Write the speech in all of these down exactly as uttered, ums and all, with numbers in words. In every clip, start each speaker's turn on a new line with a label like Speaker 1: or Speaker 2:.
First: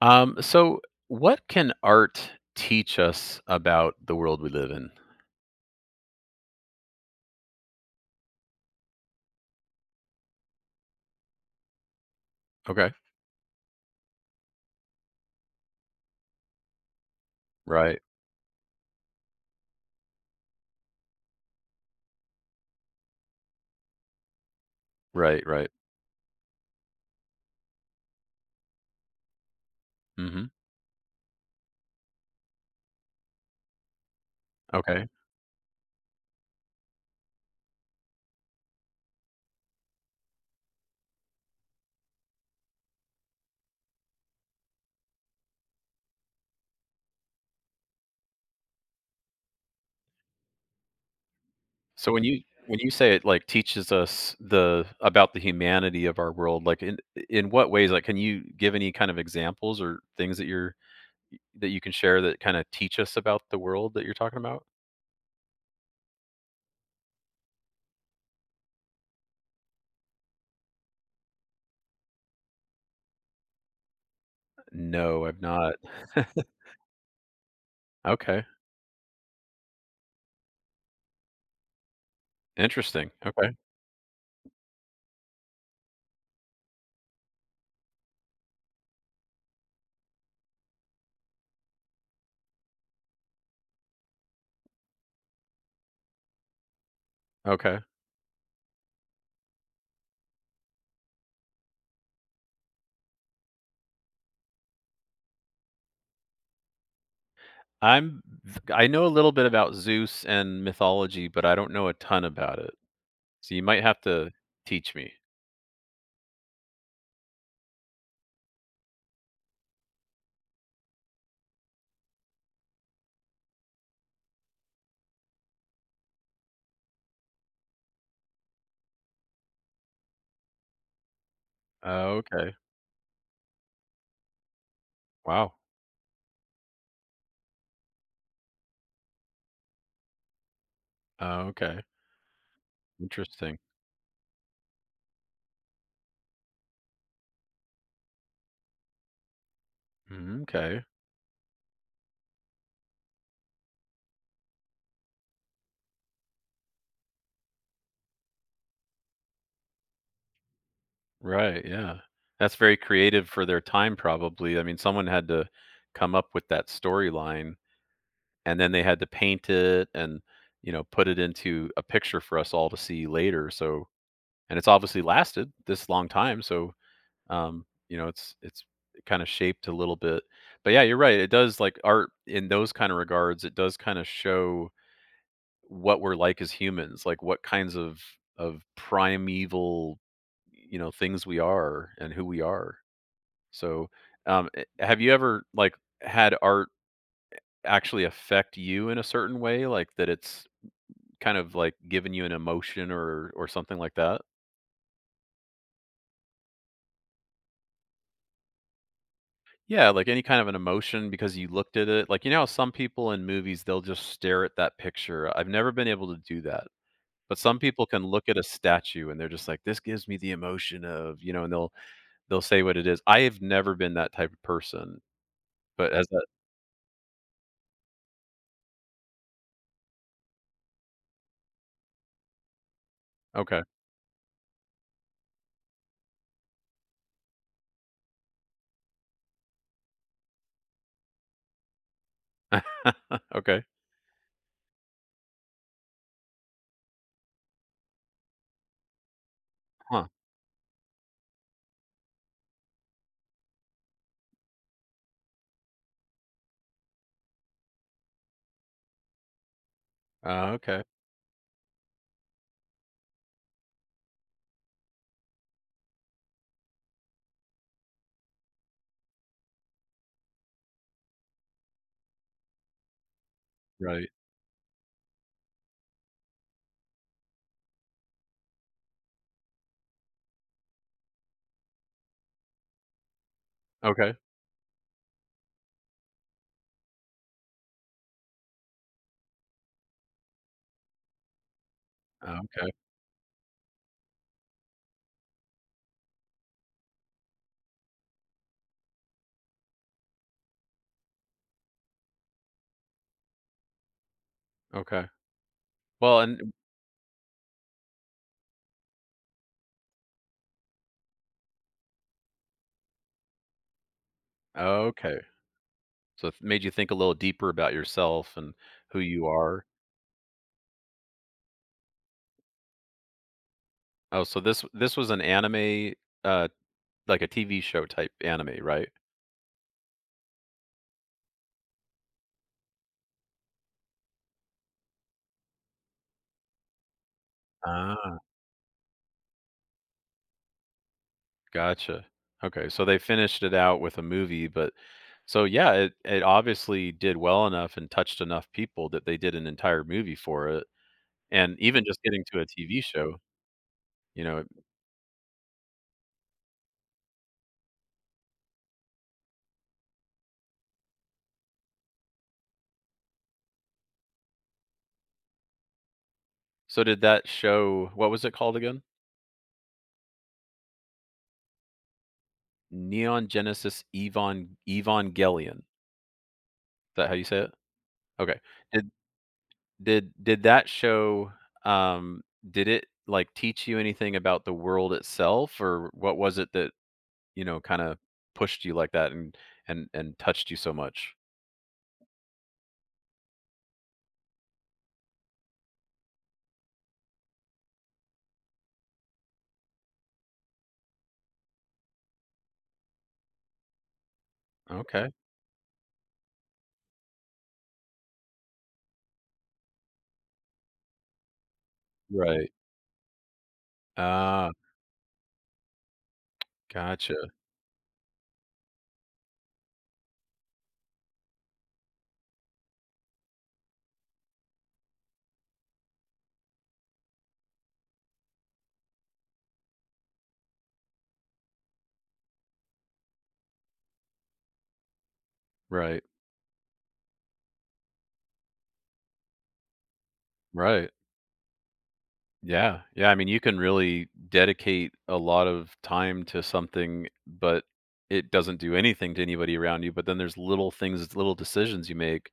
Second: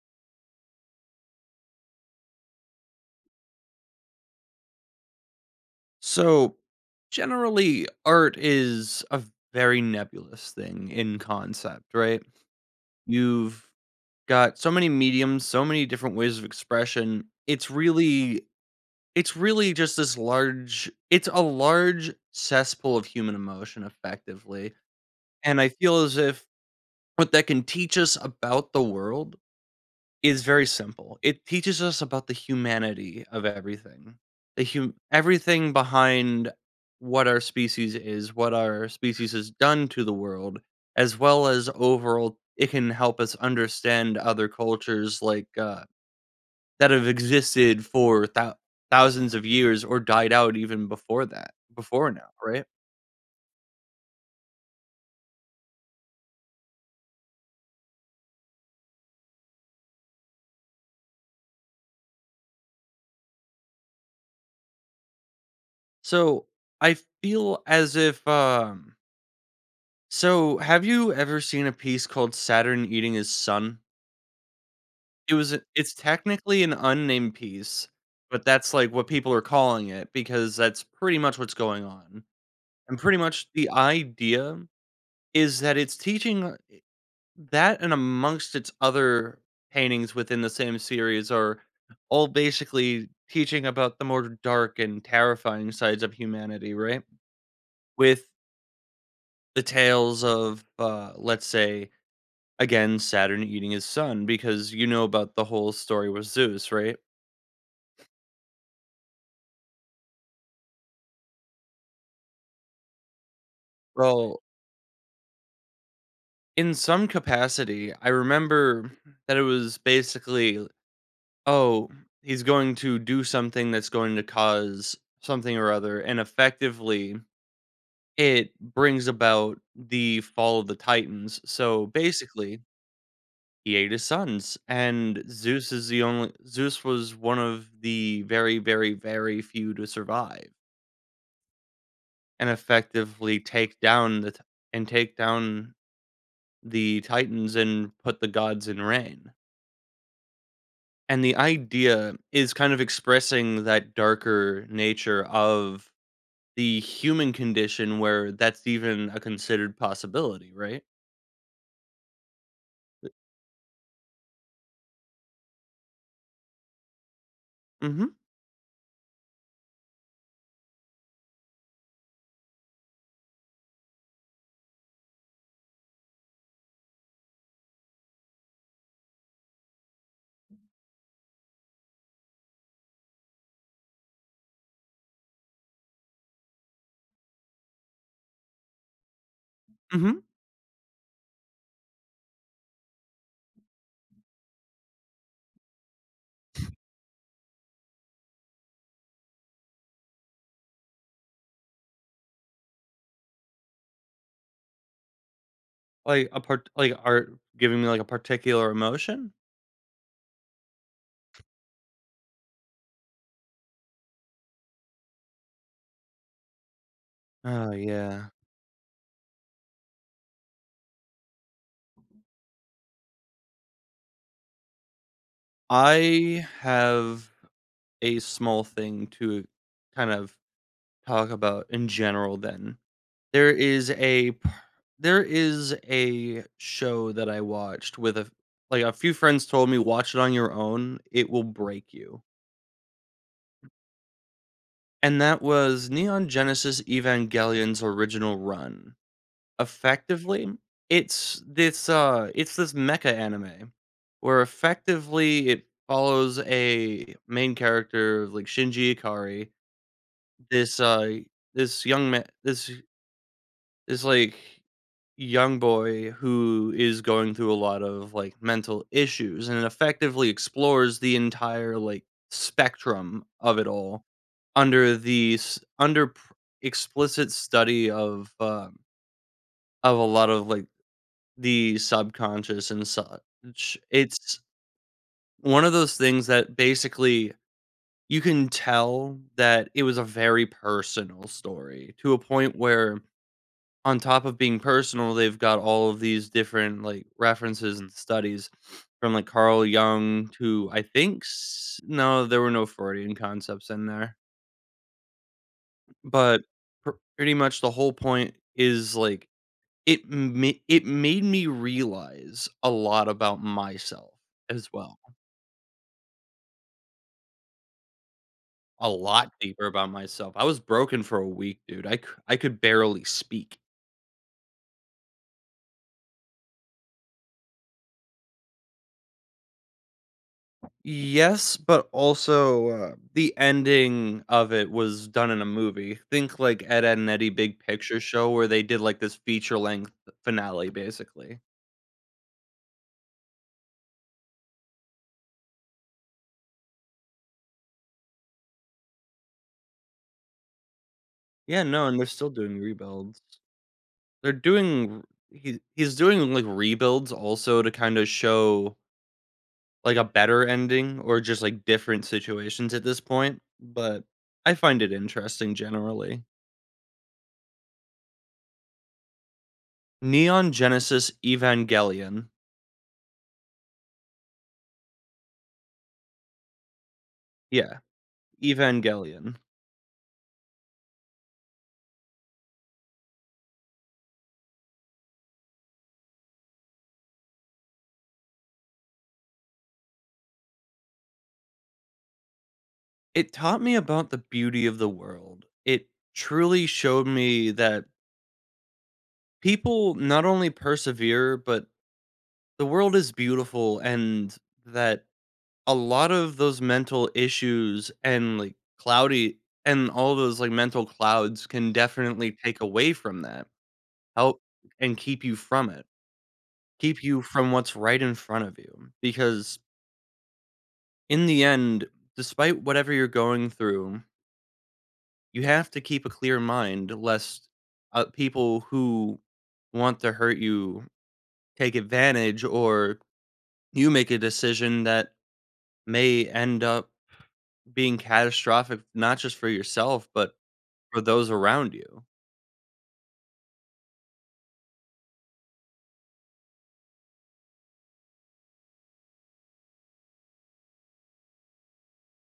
Speaker 1: Um, so what can art teach us about the world we live in?
Speaker 2: So, generally, art is a very nebulous thing in concept, right?
Speaker 1: Okay.
Speaker 2: You've got so many mediums, so many different ways of expression. It's
Speaker 1: Right.
Speaker 2: really it's really just this large it's a large cesspool of human emotion effectively.
Speaker 1: Right.
Speaker 2: And I
Speaker 1: Right.
Speaker 2: feel as if what that can teach us about the world is
Speaker 1: hmm
Speaker 2: very simple. It teaches us about the humanity of everything. The hum-
Speaker 1: Okay.
Speaker 2: everything behind what our species is, what our species has done to the world, as well as overall it can help us understand other cultures like uh, that have existed for thou- thousands of years or died out even before that, before
Speaker 1: So when
Speaker 2: now,
Speaker 1: you
Speaker 2: right?
Speaker 1: when you say it like teaches us the about the humanity of our world, like in in what ways? Like, can you give any kind of examples or things that you're that you can share that kind of teach us about the world that you're talking about?
Speaker 2: So I feel as if um, so have you ever seen a piece called Saturn eating his sun?
Speaker 1: No,
Speaker 2: It
Speaker 1: I've
Speaker 2: was a
Speaker 1: not.
Speaker 2: It's technically an unnamed piece, but
Speaker 1: Okay.
Speaker 2: that's, like, what people are calling it because that's pretty much what's going on, and
Speaker 1: Interesting.
Speaker 2: pretty much
Speaker 1: Okay.
Speaker 2: the idea is that it's teaching that, and amongst its other paintings within the same series are all basically teaching about the more dark and terrifying sides of humanity, right?
Speaker 1: Okay.
Speaker 2: With the tales of, uh, let's say, again, Saturn eating his son, because you know about the whole story with Zeus, right?
Speaker 1: I'm I know a little bit about Zeus and mythology, but I don't know a ton about it. So you might have to
Speaker 2: Well,
Speaker 1: teach me.
Speaker 2: in some capacity, I remember that it was basically, oh, he's going to do something that's going to cause something or other. And effectively, it brings about the fall of the Titans. So
Speaker 1: Oh, okay.
Speaker 2: basically, he ate his sons, and
Speaker 1: Wow.
Speaker 2: Zeus is the only Zeus was one of the very, very, very few to survive
Speaker 1: Oh, okay.
Speaker 2: and effectively
Speaker 1: Interesting.
Speaker 2: take down the t- and take down the Titans and put the gods in reign.
Speaker 1: Mm, okay.
Speaker 2: And the idea is kind of expressing that darker nature of the human condition where that's even a considered possibility, right?
Speaker 1: Right. Yeah. That's very creative for their time, probably. I mean, someone had to come up with that storyline
Speaker 2: Mm-hmm.
Speaker 1: and then they had to paint it and, you know, put it into a picture for us all to see later. So, and it's obviously lasted this long time. So Um, you know, it's it's kind of shaped a little bit. But yeah, you're right. It does like art in those kind of regards, it does kind of show what we're like as humans, like what kinds of of primeval,
Speaker 2: Mm-hmm.
Speaker 1: you know, things we are and who we are. So, um eh, have you ever like had art actually affect you in a certain way like that it's kind of like given you an emotion or or something like that?
Speaker 2: Like a part, like art giving me like a particular emotion.
Speaker 1: Yeah, like any kind of an emotion because you looked at it. Like, you know how some people in movies, they'll just stare at that picture. I've never been able to do that. But some
Speaker 2: Oh
Speaker 1: people can
Speaker 2: yeah.
Speaker 1: look at a statue and they're just like, this gives me the emotion of, you know, and they'll they'll say what it is. I have never been that type of person. But as that
Speaker 2: I have a small thing to kind of talk about in general then. There
Speaker 1: okay.
Speaker 2: is a p there is a show that I watched with a, like, a few friends told me, "Watch it on your own, it will break you."
Speaker 1: Okay.
Speaker 2: And that was Neon Genesis Evangelion's original run.
Speaker 1: Huh.
Speaker 2: Effectively, it's this, uh it's this mecha anime where effectively it follows a main character, like Shinji Ikari,
Speaker 1: Uh,
Speaker 2: this,
Speaker 1: okay.
Speaker 2: uh this young man, this this like young boy who is going through a lot of like mental issues, and it effectively explores the entire like spectrum of it all
Speaker 1: Right.
Speaker 2: under the s- under pr- explicit study of um of a lot of like the subconscious and such.
Speaker 1: Okay.
Speaker 2: It's one of those things that basically you can tell that it was a very personal story, to a
Speaker 1: Uh,
Speaker 2: point
Speaker 1: okay.
Speaker 2: where on top of being personal, they've got all of these different like references and studies from like Carl Jung to I think s- no, there were no Freudian concepts in there,
Speaker 1: Okay. Well,
Speaker 2: but
Speaker 1: and
Speaker 2: pr- pretty much the whole point is like it ma- it made me realize a lot about myself as well,
Speaker 1: okay. So it made you think a little deeper about yourself and
Speaker 2: a
Speaker 1: who you
Speaker 2: lot
Speaker 1: are.
Speaker 2: deeper about myself. I was broken for a week, dude. I c- I could barely speak.
Speaker 1: Oh, so this this was an anime uh like a T V show type anime, right?
Speaker 2: Yes, but also, uh, the ending of it was done in a movie. Think like Ed, Edd n Eddy Big Picture
Speaker 1: Ah.
Speaker 2: Show, where they did like this feature length finale basically.
Speaker 1: Gotcha. Okay, so they finished it out with a movie, but so yeah, it it obviously did well enough and touched enough people that they did an entire movie for it, and
Speaker 2: Yeah,
Speaker 1: even
Speaker 2: no, and
Speaker 1: just
Speaker 2: they're
Speaker 1: getting
Speaker 2: still
Speaker 1: to a
Speaker 2: doing
Speaker 1: T V show,
Speaker 2: rebuilds.
Speaker 1: you
Speaker 2: They're
Speaker 1: know.
Speaker 2: doing he He's doing like rebuilds also, to kinda show like a better ending or just like different situations at this point, but I find it interesting generally.
Speaker 1: So did that show what was it called again?
Speaker 2: Neon Genesis Evangelion.
Speaker 1: Neon Genesis Evon Evangelion. Is that how you say it?
Speaker 2: Yeah,
Speaker 1: Okay. Did
Speaker 2: Evangelion.
Speaker 1: did did that show um did it like teach you anything about the world itself or what was it that you know, kinda pushed you like that and and and touched you so much.
Speaker 2: It taught me about the beauty of the world. It truly showed me that people not only persevere, but the world is beautiful, and that
Speaker 1: Okay.
Speaker 2: a lot of those mental issues and like cloudy and all those like mental clouds can definitely
Speaker 1: Right.
Speaker 2: take away from that. Help
Speaker 1: Ah,
Speaker 2: and keep you from it. Keep
Speaker 1: gotcha.
Speaker 2: you from what's right in front of you, because in the end, despite whatever you're going through, you have to keep a clear mind lest, uh, people who want to hurt you take advantage, or you make a decision that
Speaker 1: Right.
Speaker 2: may end up being catastrophic not just for yourself but
Speaker 1: Right.
Speaker 2: for those around you.
Speaker 1: Yeah. Yeah, I mean, you can really dedicate a lot of time to something, but it doesn't do anything to anybody around you, but then there's little things, little decisions you make.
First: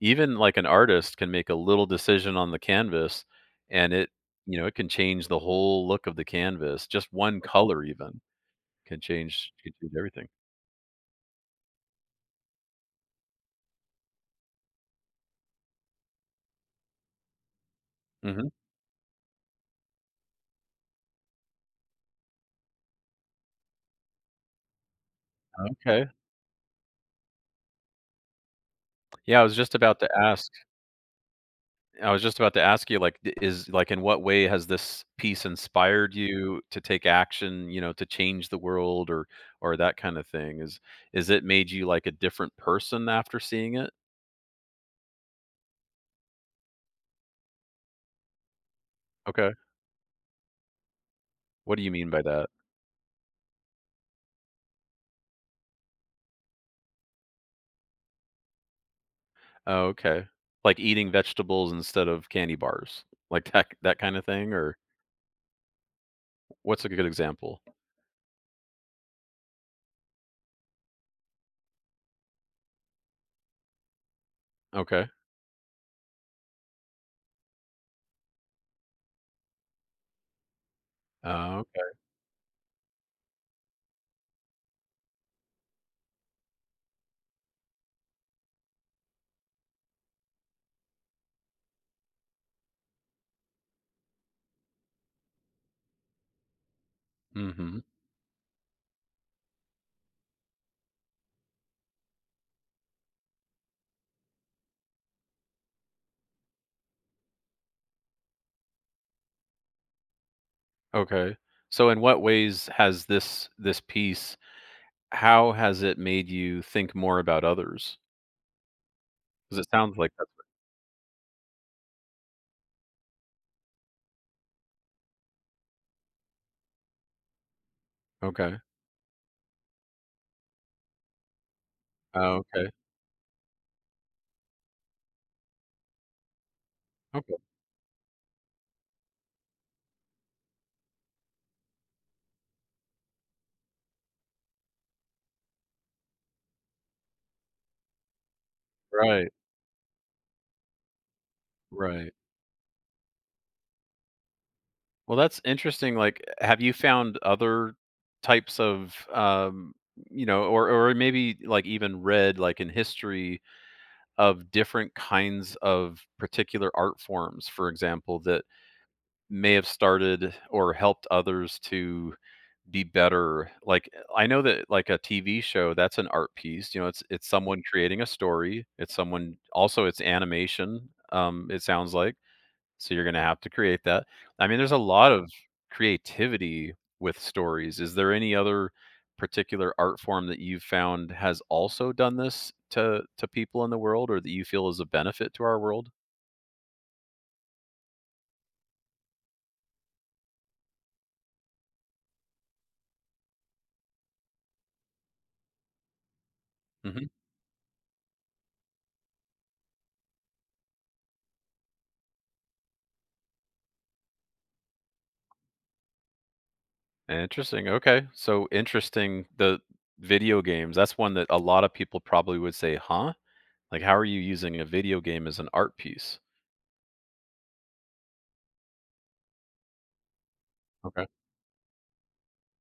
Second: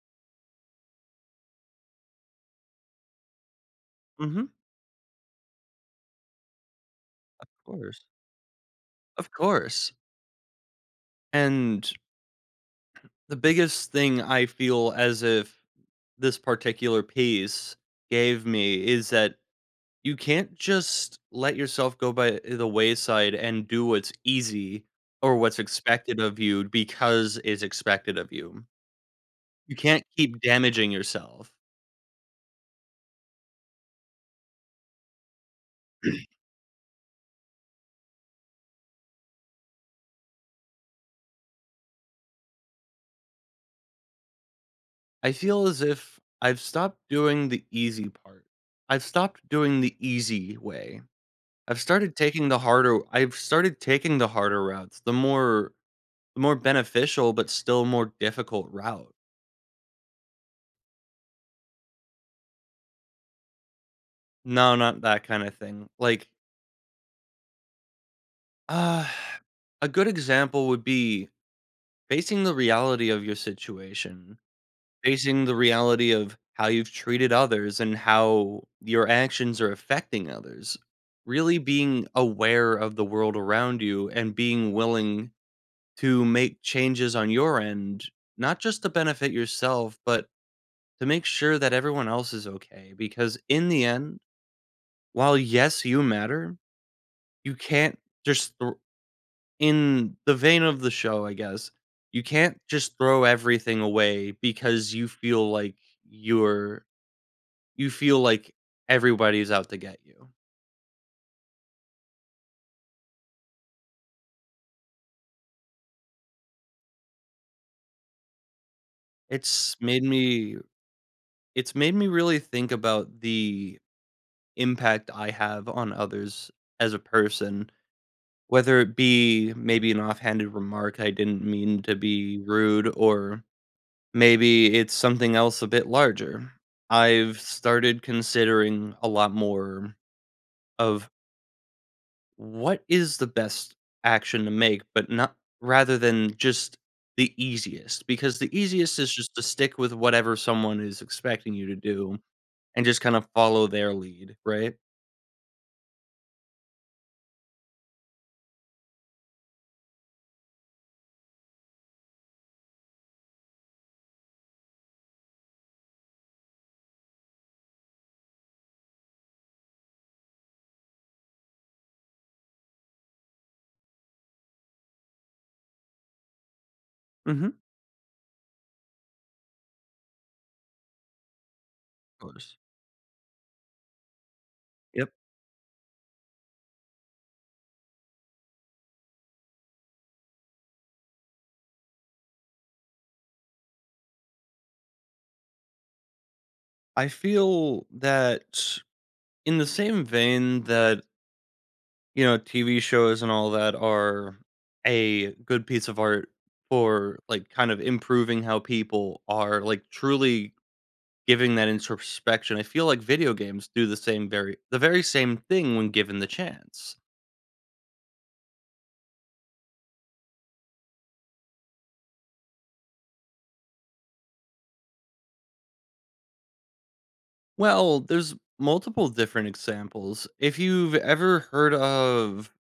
Speaker 1: Even, like, an artist can make a little decision on the canvas, and it
Speaker 2: Hmm.
Speaker 1: you know, it can change the whole look of the canvas. Just one
Speaker 2: Of
Speaker 1: color
Speaker 2: course.
Speaker 1: even can
Speaker 2: Of
Speaker 1: change can
Speaker 2: course.
Speaker 1: change everything.
Speaker 2: And the biggest thing I feel as if this particular piece gave
Speaker 1: Mhm.
Speaker 2: me is that you can't just let yourself go by the wayside and do what's easy or what's
Speaker 1: Okay.
Speaker 2: expected of you because it's expected of you.
Speaker 1: Yeah, I was just
Speaker 2: You
Speaker 1: about
Speaker 2: can't
Speaker 1: to
Speaker 2: keep
Speaker 1: ask
Speaker 2: damaging yourself.
Speaker 1: I was just about to ask you, like, d is like, in what way has this piece inspired you to take action, you know, to change the world or or that kinda thing? Is is it made you, like, a different person after seeing it?
Speaker 2: I feel as if I've stopped doing the easy part. I've stopped
Speaker 1: Okay.
Speaker 2: doing the easy way.
Speaker 1: What
Speaker 2: I've
Speaker 1: do you mean
Speaker 2: started
Speaker 1: by
Speaker 2: taking
Speaker 1: that?
Speaker 2: the harder I've started taking the harder routes, the more the more beneficial but still more difficult route.
Speaker 1: Oh, okay. Like, eating vegetables instead of candy bars? Like, that that kinda thing?
Speaker 2: No,
Speaker 1: Or
Speaker 2: not that kind of thing. Like,
Speaker 1: what's a good example?
Speaker 2: uh a good example would be facing the reality of your situation,
Speaker 1: Okay.
Speaker 2: facing the reality of how you've treated others and how your actions are affecting others, really
Speaker 1: Oh, okay.
Speaker 2: being aware of the world around you and being willing to make changes on your end, not just to benefit yourself, but to make sure that everyone else is okay. Because in the end, while yes, you matter, you
Speaker 1: Mhm.
Speaker 2: can't just thr- in the vein of the show, I guess, you can't just throw everything away because you feel like you're you feel like everybody's out to get you.
Speaker 1: Okay. So in what ways has this this piece how has it made you think more about others? Because it
Speaker 2: It's
Speaker 1: sounds
Speaker 2: made
Speaker 1: like that
Speaker 2: me it's made me really think about the impact I have on others as a person,
Speaker 1: Okay.
Speaker 2: whether it be maybe an offhanded remark I didn't mean to be
Speaker 1: Oh, okay.
Speaker 2: rude, or maybe it's something else a bit larger.
Speaker 1: Okay.
Speaker 2: I've started considering a lot more of what is the best action to make, but not, rather than just the easiest, because the easiest is
Speaker 1: Right,
Speaker 2: just to stick with whatever someone is expecting you to
Speaker 1: right.
Speaker 2: do and just kind of follow their lead, right?
Speaker 1: Well, that's interesting, like, have you found other types of, um, you know, or or maybe, like, even read, like, in history of different kinds of particular art forms, for example, that may have started or helped others to be better like, I know that, like, a T V show, that's an art piece, you know, it's it's
Speaker 2: Hmm. Of
Speaker 1: someone creating a story, it's someone also, it's animation, um, it sounds like,
Speaker 2: course.
Speaker 1: so you're gonna have to create that. I mean, there's a
Speaker 2: Yep.
Speaker 1: lot of creativity with stories. Is there any other particular art form that you've found has also done this to to people in the world or that you feel is a benefit to our world?
Speaker 2: I feel that in the same vein that, you know, T V shows and all that are a good piece of art
Speaker 1: Mhm.
Speaker 2: for like kind of improving how people are like truly giving that introspection, I feel like video games do the same very the very same thing when given the chance.
Speaker 1: Interesting, okay. So interesting, the video games, that's one that a lot of people probably would say, "Huh?" Like, how are you using a video game as an art piece?
Speaker 2: Well, there's multiple different examples. If you've
Speaker 1: Okay.
Speaker 2: ever heard of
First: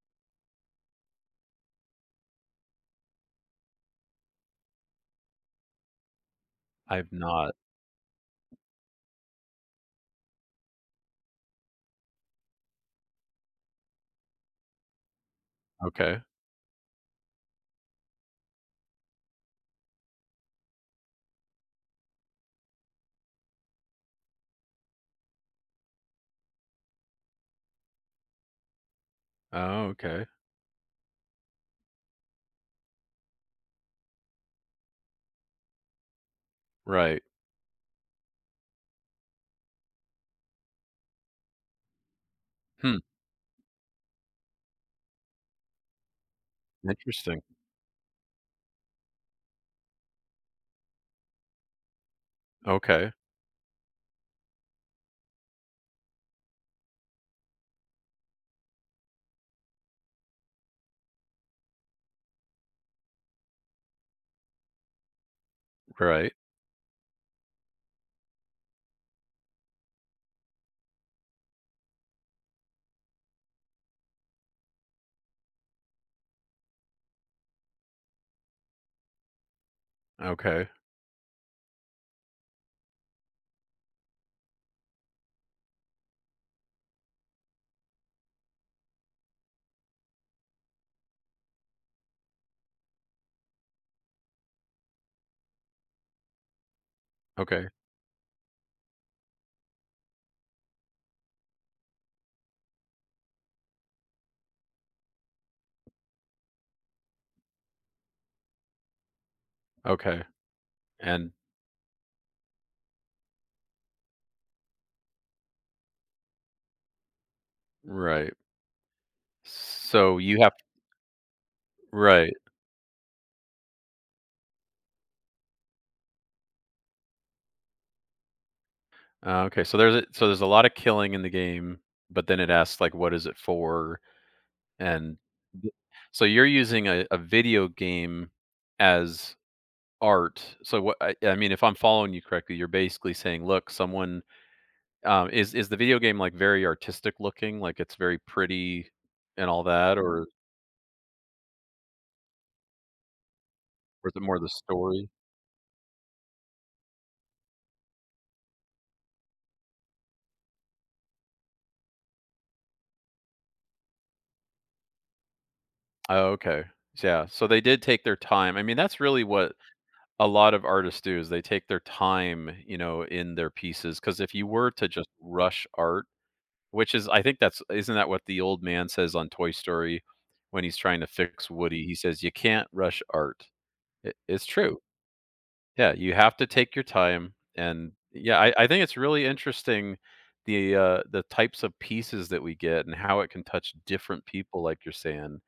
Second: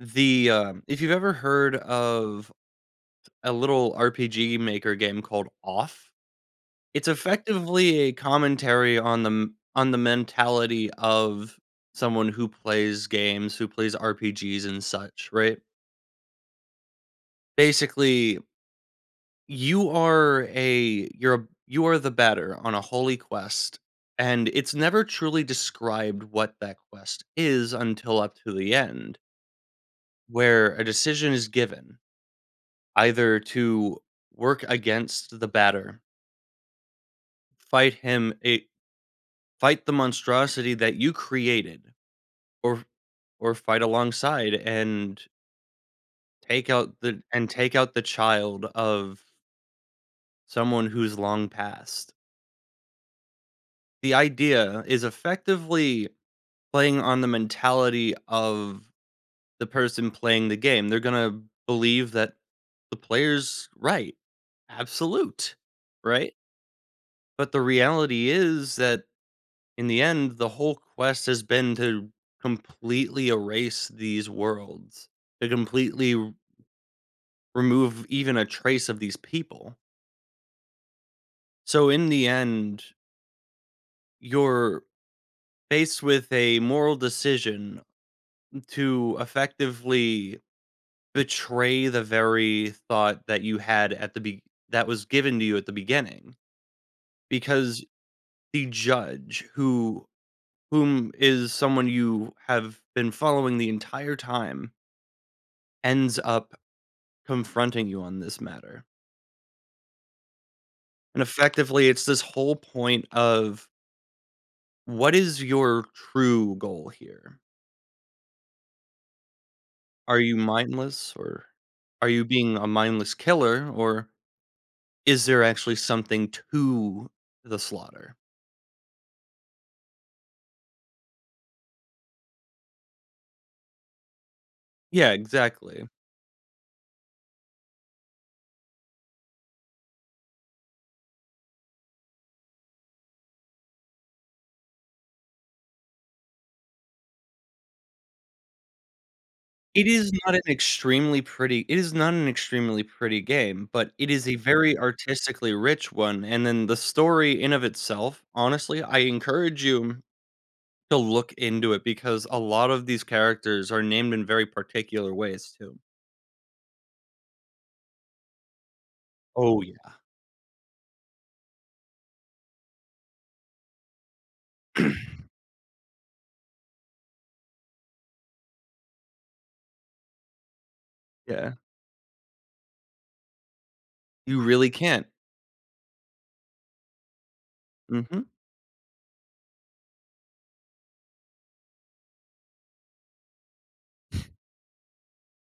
Speaker 2: the um, If you've ever heard of a little R P G maker game called Off, it's
Speaker 1: I've not.
Speaker 2: effectively a commentary on the m- on the mentality of someone who plays games, who plays R P Gs and such, right?
Speaker 1: Okay.
Speaker 2: Basically, you are a you're a you are the batter on a holy quest, and it's never truly described what that quest is until up to the end,
Speaker 1: Oh, okay.
Speaker 2: where a decision is given either to work against the batter,
Speaker 1: Right.
Speaker 2: fight him a fight the monstrosity that you created, or
Speaker 1: Hmm,
Speaker 2: or fight alongside and take out the
Speaker 1: interesting.
Speaker 2: and take out the child of someone who's long passed.
Speaker 1: Okay.
Speaker 2: The idea is effectively playing on the mentality of the person playing the game. They're gonna believe that the player's right, absolute,
Speaker 1: Right.
Speaker 2: right? But the reality is that in the end, the whole quest has been to completely erase these worlds, to completely r- remove even a trace of these people.
Speaker 1: Okay.
Speaker 2: So in the end, you're faced with a moral decision to effectively betray the very thought that you had at the be that was given to you at the beginning,
Speaker 1: Okay.
Speaker 2: because the judge who whom is someone you have been following the entire time, ends up confronting you on this matter,
Speaker 1: Okay.
Speaker 2: and
Speaker 1: And
Speaker 2: effectively, it's this whole point of what is your true goal here?
Speaker 1: right.
Speaker 2: Are
Speaker 1: So
Speaker 2: you
Speaker 1: you have
Speaker 2: mindless, or are you
Speaker 1: right.
Speaker 2: being a mindless killer, or is there actually something to the slaughter?
Speaker 1: Uh, okay. So there's a so there's a lot of killing in the game, but then it asks like what is it for?
Speaker 2: Yeah,
Speaker 1: And th
Speaker 2: exactly.
Speaker 1: So you're using a a video game as art. So what I I mean, if I'm following you correctly, you're basically saying, "Look, someone Um, is is the video game, like, very artistic looking, like, it's very pretty and all
Speaker 2: It
Speaker 1: that,
Speaker 2: is
Speaker 1: or
Speaker 2: not an extremely pretty it is not an extremely pretty game, but
Speaker 1: or
Speaker 2: it
Speaker 1: is it
Speaker 2: is a
Speaker 1: more the
Speaker 2: very
Speaker 1: story?
Speaker 2: artistically rich one, and then the story in of itself, honestly, I encourage you to look into it because a lot of these characters are named in very particular ways too.
Speaker 1: Oh, okay. Yeah, so they did take their time. I mean, that's really what
Speaker 2: Oh, yeah.
Speaker 1: a lot of artists do is they take their time, you know, in their pieces. Because if you were to just rush art, which is I think that's isn't that what the old man says on Toy Story when he's trying to fix
Speaker 2: Yeah.
Speaker 1: Woody? He says, "You can't rush art." It
Speaker 2: You
Speaker 1: it's
Speaker 2: really
Speaker 1: true.
Speaker 2: can't.
Speaker 1: Yeah, you have to take your time, and
Speaker 2: Mhm.
Speaker 1: yeah, I I think it's really interesting the, uh the types of pieces that we get and how it can touch different people, like you're saying.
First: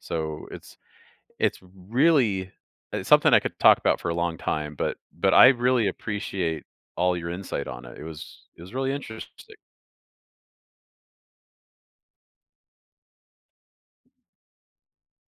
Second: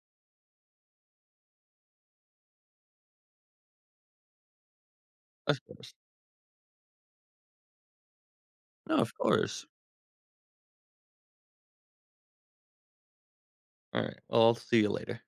Speaker 1: So it's it's really it's something I could talk about for a long time, but but I
Speaker 2: Of
Speaker 1: really
Speaker 2: course.
Speaker 1: appreciate all your insight on it. It was it was really
Speaker 2: No, of
Speaker 1: interesting.
Speaker 2: course. Alright, well, I'll see you later.